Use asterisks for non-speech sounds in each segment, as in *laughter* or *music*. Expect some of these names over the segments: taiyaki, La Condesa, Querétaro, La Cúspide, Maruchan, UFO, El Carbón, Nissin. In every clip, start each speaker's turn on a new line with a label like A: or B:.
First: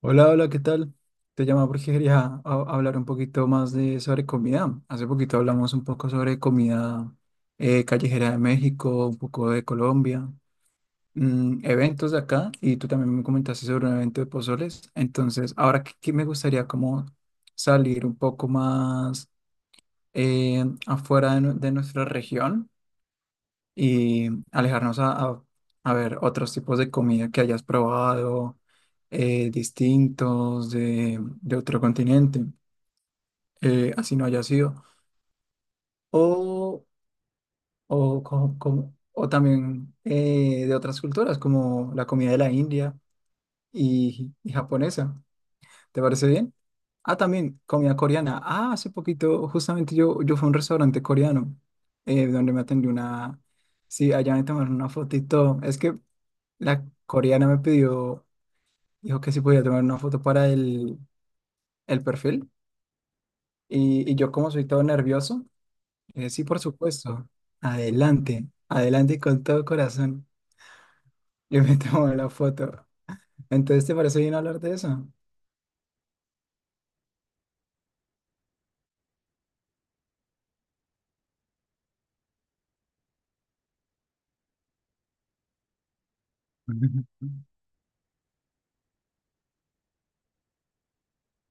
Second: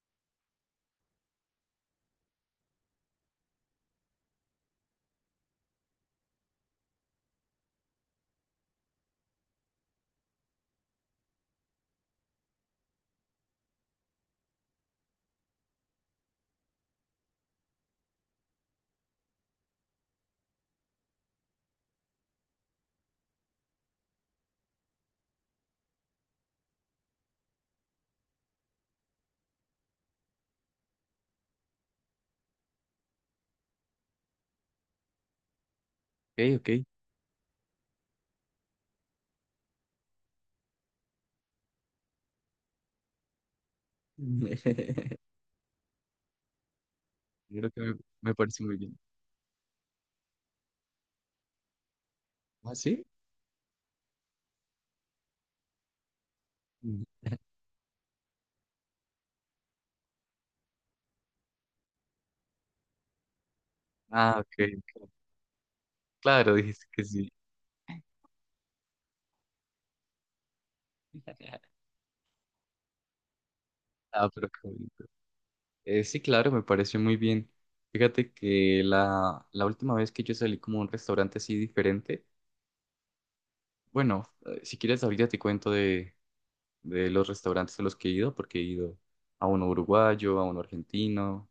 A: Hola, hola, ¿qué tal? Te llamo porque quería hablar un poquito más de sobre comida. Hace poquito hablamos un poco sobre comida callejera de México, un poco de Colombia, eventos de acá, y tú también me comentaste sobre un evento de pozoles. Entonces, ahora que me gustaría como salir un poco más afuera de nuestra región y alejarnos a ver otros tipos de comida que hayas probado, distintos de otro continente, así no haya sido,
B: Ok. Ok.
A: o, o también de otras culturas, como la comida de la India y japonesa.
B: *laughs*
A: ¿Te parece bien? Ah, también
B: Creo
A: comida
B: me
A: coreana.
B: parece
A: Ah,
B: muy
A: hace
B: bien.
A: poquito justamente yo fui a un restaurante coreano, donde me
B: ¿Ah,
A: atendió
B: sí?
A: una... Sí, allá me tomaron una fotito. Es que la
B: Mm.
A: coreana me pidió, dijo que si podía tomar una foto para el perfil. Y yo
B: Ah,
A: como
B: ok.
A: soy todo
B: Ok.
A: nervioso, le sí,
B: Claro,
A: por
B: dijiste que sí.
A: supuesto. Adelante, adelante y con todo corazón. Yo me *laughs* tomo la foto. Entonces, ¿te parece
B: Ah,
A: bien
B: pero qué
A: hablar de
B: bonito.
A: eso?
B: Sí, claro, me pareció muy bien. Fíjate que la última vez que yo salí como a un restaurante así diferente, bueno, si quieres ahorita te cuento de los
A: *laughs*
B: restaurantes a los que he ido, porque he ido a uno uruguayo, a uno argentino,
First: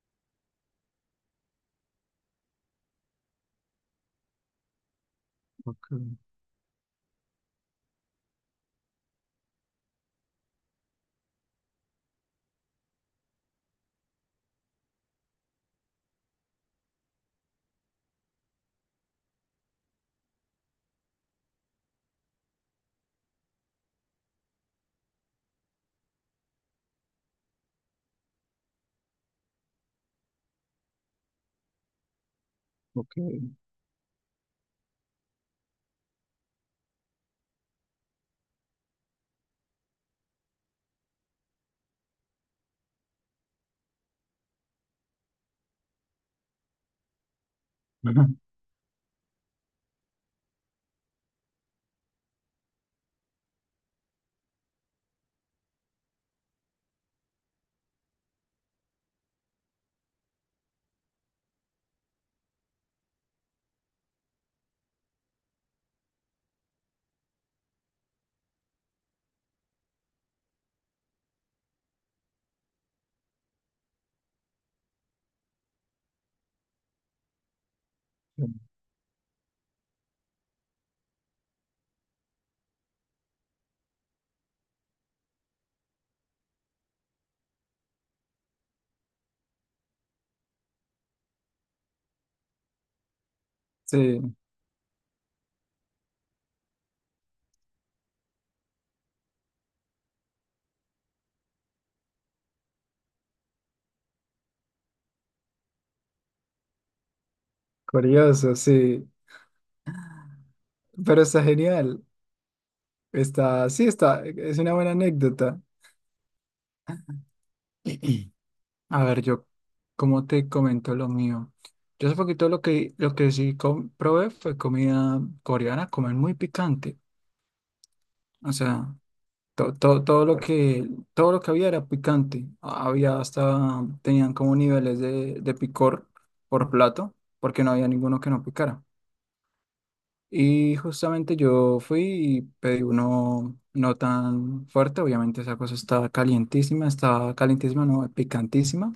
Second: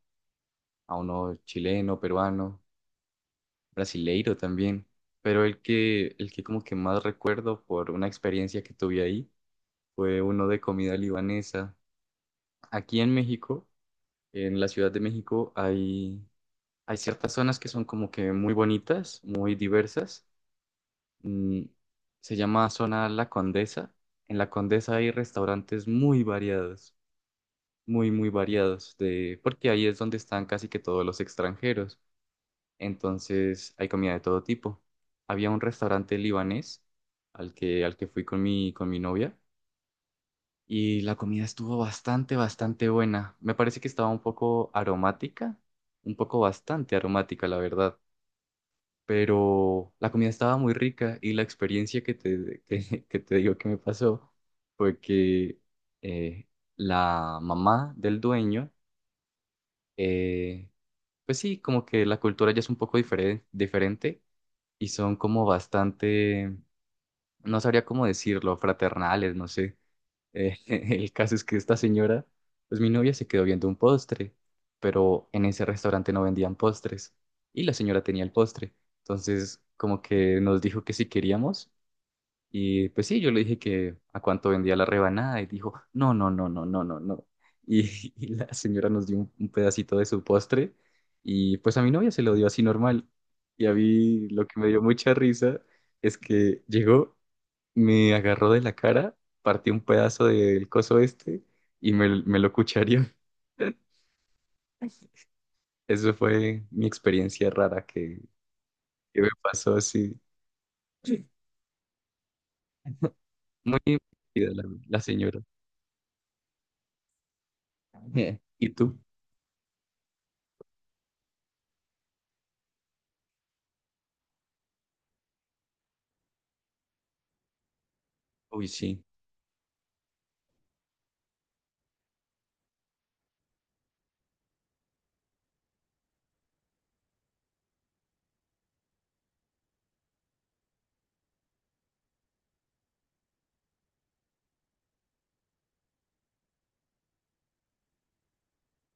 B: a uno chileno, peruano. Brasileiro también, pero
A: Ok,
B: el que como que más recuerdo por una experiencia que tuve ahí fue uno de comida libanesa. Aquí en México, en la Ciudad de México, hay ciertas zonas que son como que muy bonitas, muy diversas. Mm, se llama zona La Condesa. En La Condesa hay restaurantes muy variados, muy variados, porque ahí es donde están casi que todos los extranjeros.
A: ok.
B: Entonces hay comida de todo tipo. Había un restaurante libanés al que fui con con mi novia y la comida estuvo bastante buena. Me parece que estaba un poco aromática, un poco bastante aromática, la verdad.
A: *laughs*
B: Pero la comida estaba muy rica y la experiencia *laughs* que te digo que me pasó fue que eh, la mamá del dueño, eh, pues sí, como que la cultura ya es un poco diferente y son como bastante, no sabría cómo decirlo, fraternales, no sé. *laughs* El caso es que esta señora, pues mi novia se quedó viendo un postre, pero en ese restaurante no vendían postres y la señora tenía el postre. Entonces, como que nos dijo que si queríamos y pues sí, yo le dije que a cuánto vendía la rebanada y dijo, no, no, no, no, no, no, no. Y, *laughs* y la señora nos dio un pedacito de su postre y pues a mi novia se lo dio así normal. Y a
A: Sí,
B: mí lo que me dio mucha risa es que llegó, me agarró de la cara, partió un pedazo del coso este me lo cuchareó. *laughs* Eso fue mi experiencia rara
A: curioso, sí.
B: que me pasó así,
A: Pero está genial. Está,
B: muy
A: sí, está, es
B: divertida
A: una buena
B: la señora.
A: anécdota. *clears throat*
B: *laughs* ¿Y tú?
A: A ver, yo, ¿como te comento lo mío? Yo hace poquito lo que sí probé fue comida coreana, comer muy picante. O
B: Uy,
A: sea,
B: sí.
A: todo lo todo lo que había era picante. Había hasta, tenían como niveles de picor por plato, porque no había ninguno que no picara. Y justamente yo fui y pedí uno no tan fuerte, obviamente esa cosa estaba calientísima, no, picantísima.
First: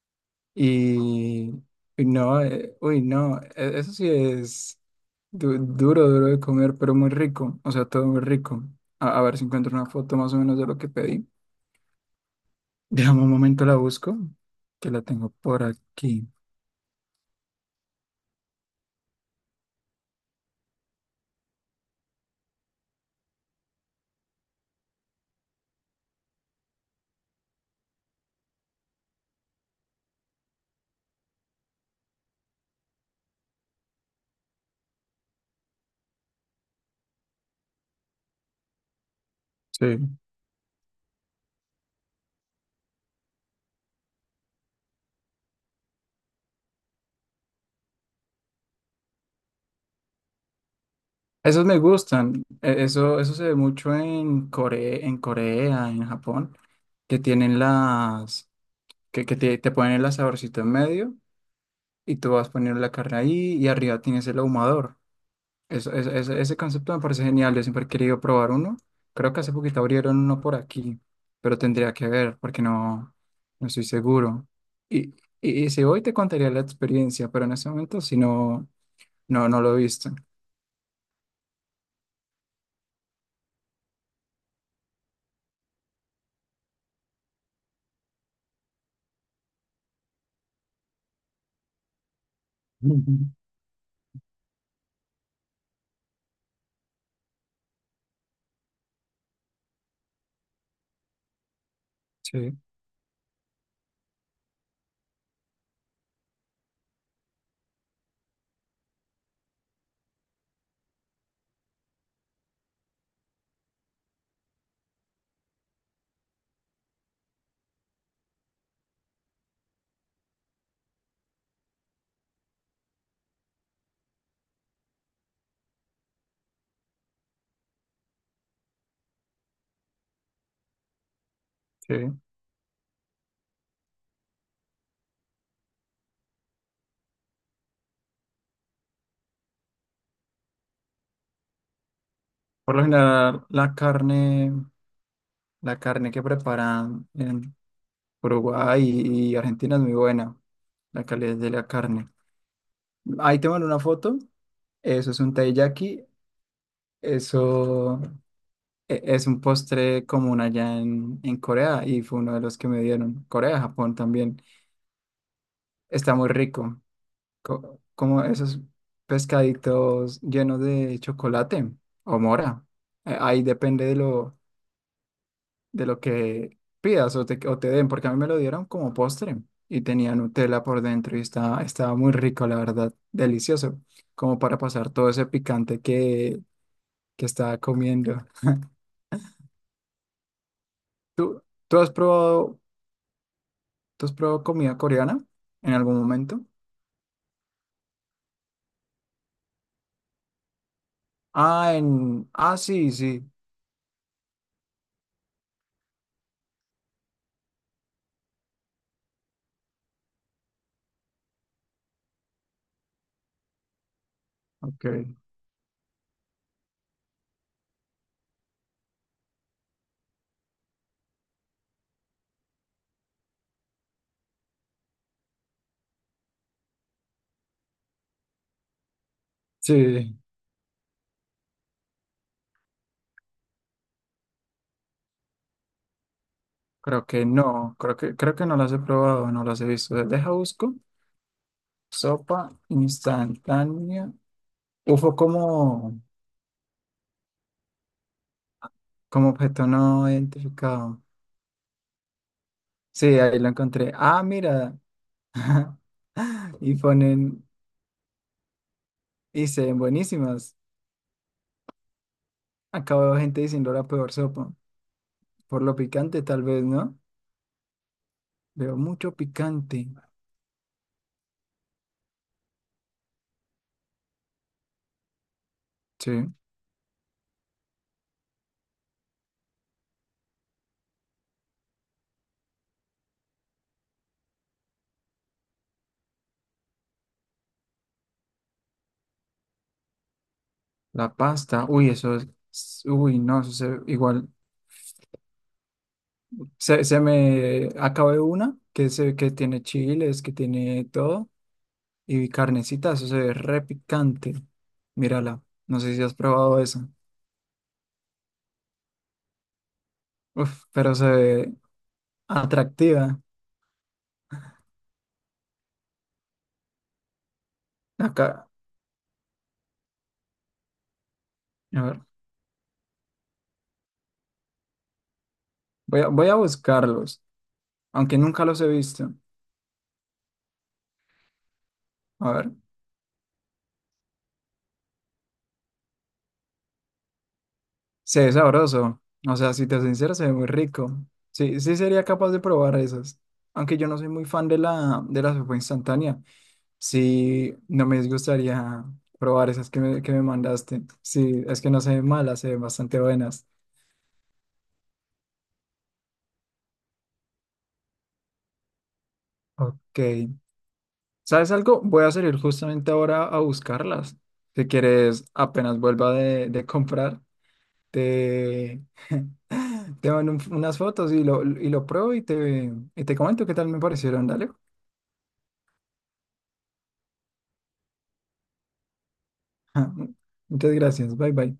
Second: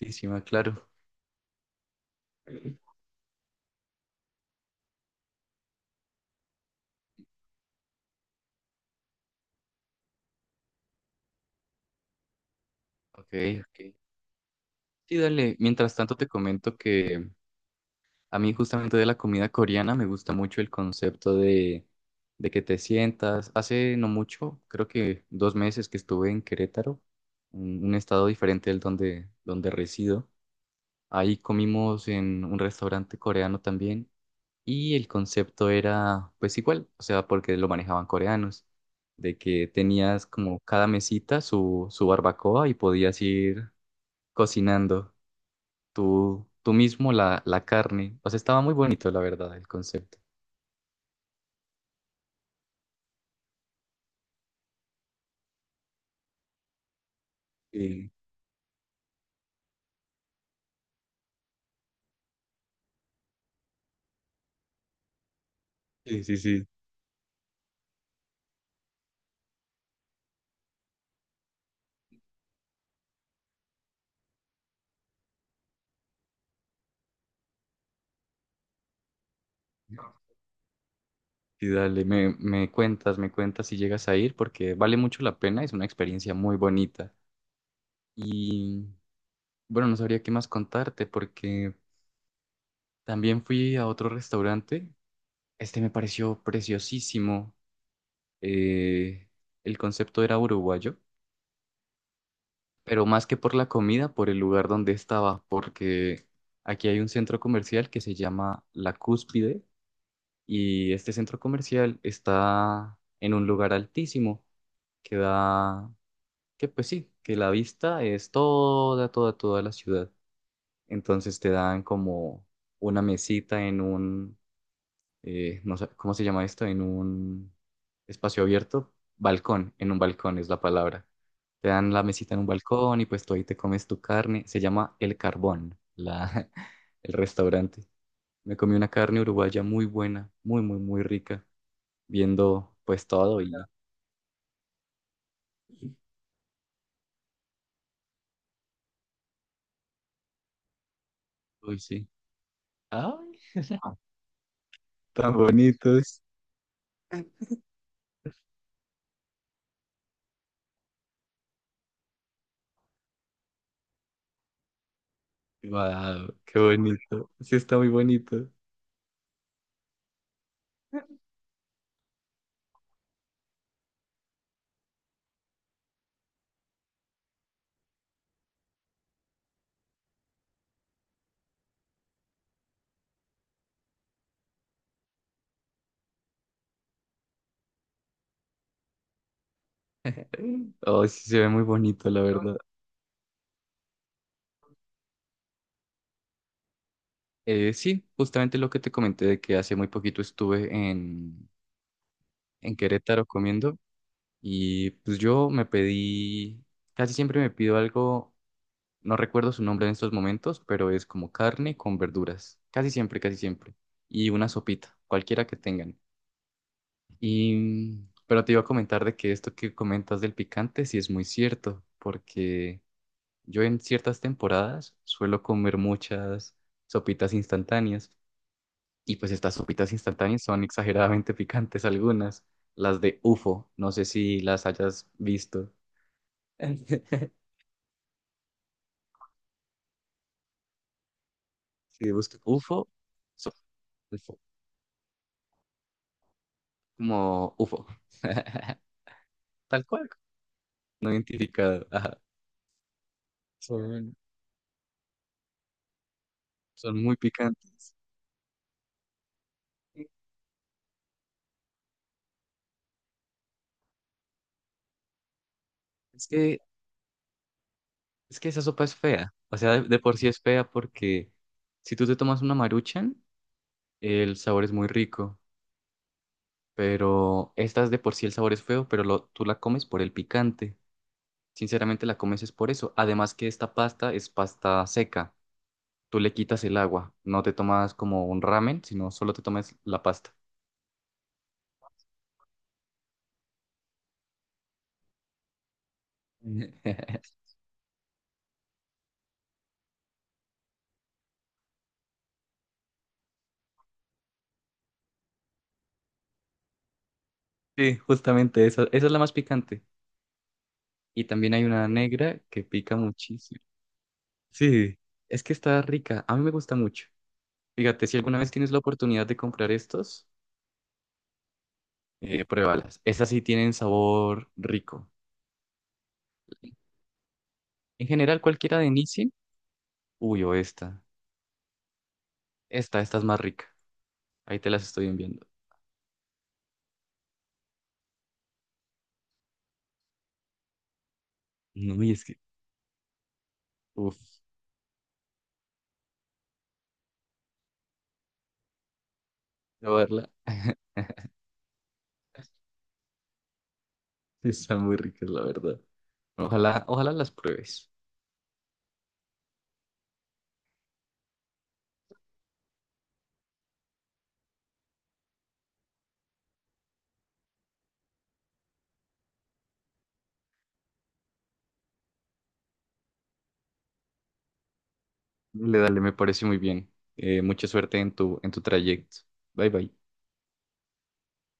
B: Encima, claro.
A: Y y no, uy, no, eso sí es duro, duro de comer, pero muy rico, o sea, todo muy rico. A ver si encuentro una foto más o menos de lo que pedí. *laughs* Déjame un
B: Ok,
A: momento, la
B: ok.
A: busco, que la
B: Sí,
A: tengo
B: dale.
A: por
B: Mientras tanto te
A: aquí.
B: comento que a mí justamente de la comida coreana me gusta mucho el concepto de que te sientas. Hace no mucho, creo que dos meses que estuve en Querétaro, un estado diferente del donde resido. Ahí comimos en un restaurante coreano también y el concepto era pues igual, o sea, porque lo manejaban coreanos, de que
A: Sí.
B: tenías como cada mesita su barbacoa y podías ir cocinando tú mismo la carne. O sea, estaba muy bonito, la verdad, el concepto.
A: Esos me gustan, eso, eso se ve mucho en Corea, en Corea, en Japón, que tienen
B: Sí,
A: las, te ponen el asadorcito en medio y tú vas poniendo la carne ahí y arriba tienes el ahumador.
B: sí, sí,
A: Ese
B: sí.
A: concepto me parece genial, yo siempre he querido probar uno. Creo que hace poquito abrieron uno por aquí, pero tendría que ver porque no, no estoy seguro. Y, y si hoy te contaría la experiencia, pero en ese momento si no, no, no lo he visto.
B: Y dale, me cuentas si llegas a ir porque vale mucho la pena, es una experiencia muy bonita. Y bueno, no sabría qué más contarte porque
A: Ujú.
B: también fui a otro restaurante. Este me pareció preciosísimo. Eh, el concepto era uruguayo,
A: Sí,
B: pero más que por la comida, por el lugar donde estaba, porque aquí hay un centro comercial que se llama La Cúspide y este centro comercial está en un lugar altísimo que da, que pues sí, que la vista es toda, toda, toda la ciudad. Entonces te dan como una mesita en un no sé cómo se llama esto, en un espacio abierto, balcón, en un balcón es la palabra. Te dan la
A: sí.
B: mesita en un balcón y pues tú ahí te comes tu carne. Se llama El Carbón, la, *laughs* el restaurante. Me comí una carne uruguaya muy buena, muy, muy, muy rica, viendo
A: Por lo
B: pues todo
A: general,
B: y...
A: la carne que preparan en Uruguay y Argentina es muy buena, la calidad de la
B: Uy, sí.
A: carne. Ahí te
B: ¡Ay,
A: mando una foto, eso es
B: tan
A: un taiyaki,
B: bonitos! *laughs*
A: eso... es un postre común allá en Corea y fue uno de los que me dieron. Corea, Japón también. Está muy
B: ¡Wow! ¡Qué
A: rico.
B: bonito! Sí, está muy
A: Como
B: bonito.
A: esos pescaditos llenos de chocolate o mora. Ahí depende de de lo que pidas o te den, porque a mí me lo dieron como postre y tenía Nutella por dentro y estaba, estaba muy rico, la verdad. Delicioso. Como para pasar todo ese picante que estaba comiendo.
B: Oh, sí, se
A: ¿Tú,
B: ve muy
A: ¿tú has
B: bonito, la verdad.
A: probado? ¿Tú has probado comida coreana en algún momento?
B: Sí, justamente lo que te comenté de que hace muy poquito estuve
A: Ah, en... Ah,
B: en
A: sí, sí.
B: Querétaro comiendo y pues yo me pedí, casi siempre me pido algo, no recuerdo su nombre en estos momentos, pero es como carne con verduras, casi siempre, y una sopita,
A: Ok.
B: cualquiera que tengan. Y, pero te iba a comentar de que esto que comentas del picante sí es muy cierto, porque yo en ciertas temporadas suelo comer muchas sopitas instantáneas. Y pues estas sopitas
A: Sí,
B: instantáneas son exageradamente *laughs* picantes algunas. Las de UFO, no sé si las hayas visto.
A: creo que
B: *laughs*
A: no. Creo que no las he probado, no las he visto. Deja busco.
B: Si buscas
A: Sopa
B: UFO, so-
A: instantánea.
B: UFO,
A: Ufo como,
B: como UFO. *laughs*
A: como objeto
B: Tal
A: no
B: cual,
A: identificado.
B: no identificado. Ajá.
A: Sí, ahí lo encontré.
B: Son,
A: Ah, mira. *laughs* Y
B: son muy
A: ponen...
B: picantes.
A: Y se ven buenísimas. Acabo de ver gente diciendo la peor sopa. Por lo picante,
B: Es
A: tal
B: que,
A: vez, ¿no?
B: es que esa
A: Veo
B: sopa es
A: mucho
B: fea. O sea,
A: picante.
B: de por sí es fea porque si tú te tomas una Maruchan, el sabor es muy rico.
A: Sí.
B: Pero estas de por sí el sabor es feo, pero tú la comes por el picante. Sinceramente la comes es por eso. Además que esta pasta es pasta seca. Tú le quitas el agua. No te tomas como un ramen, sino solo te tomas la pasta.
A: La pasta, uy, eso es, uy, no, igual, se
B: *laughs*
A: me acabé una que tiene chiles, que tiene todo, y carnecita, eso se ve re picante, mírala, no sé si has probado eso.
B: Sí, justamente esa, esa es la más picante.
A: Uf, pero se
B: Y
A: ve
B: también hay una negra que pica
A: atractiva,
B: muchísimo. Sí, es que está rica. A mí me gusta mucho. Fíjate, si alguna
A: acá,
B: vez tienes la oportunidad de comprar estos,
A: a ver,
B: pruébalas. Esas sí tienen sabor rico.
A: voy a buscarlos,
B: En
A: aunque
B: general,
A: nunca los he
B: cualquiera de
A: visto,
B: Nissin, uy, o esta.
A: a ver,
B: Esta es más rica. Ahí te las estoy enviando.
A: se ve sabroso, o sea, si te soy sincero, se ve muy rico, sí, sí
B: No,
A: sería
B: y es
A: capaz
B: que
A: de probar esas, aunque yo no soy
B: Uf,
A: muy fan de de la sopa instantánea. Sí, no me disgustaría probar esas que me
B: probarla. *laughs*
A: mandaste. Sí, es que no se ven malas, se ven bastante buenas.
B: Están muy ricas, la verdad. Ojalá, ojalá las pruebes.
A: Ok. ¿Sabes algo? Voy a salir justamente ahora a buscarlas. Si quieres, apenas vuelva de comprar, te, te mando unas fotos y y lo pruebo y te comento qué tal me parecieron. Dale.
B: Dale, dale, me parece muy bien. Mucha suerte en en tu trayecto. Bye, bye.
A: *laughs* Muchas gracias. Bye bye.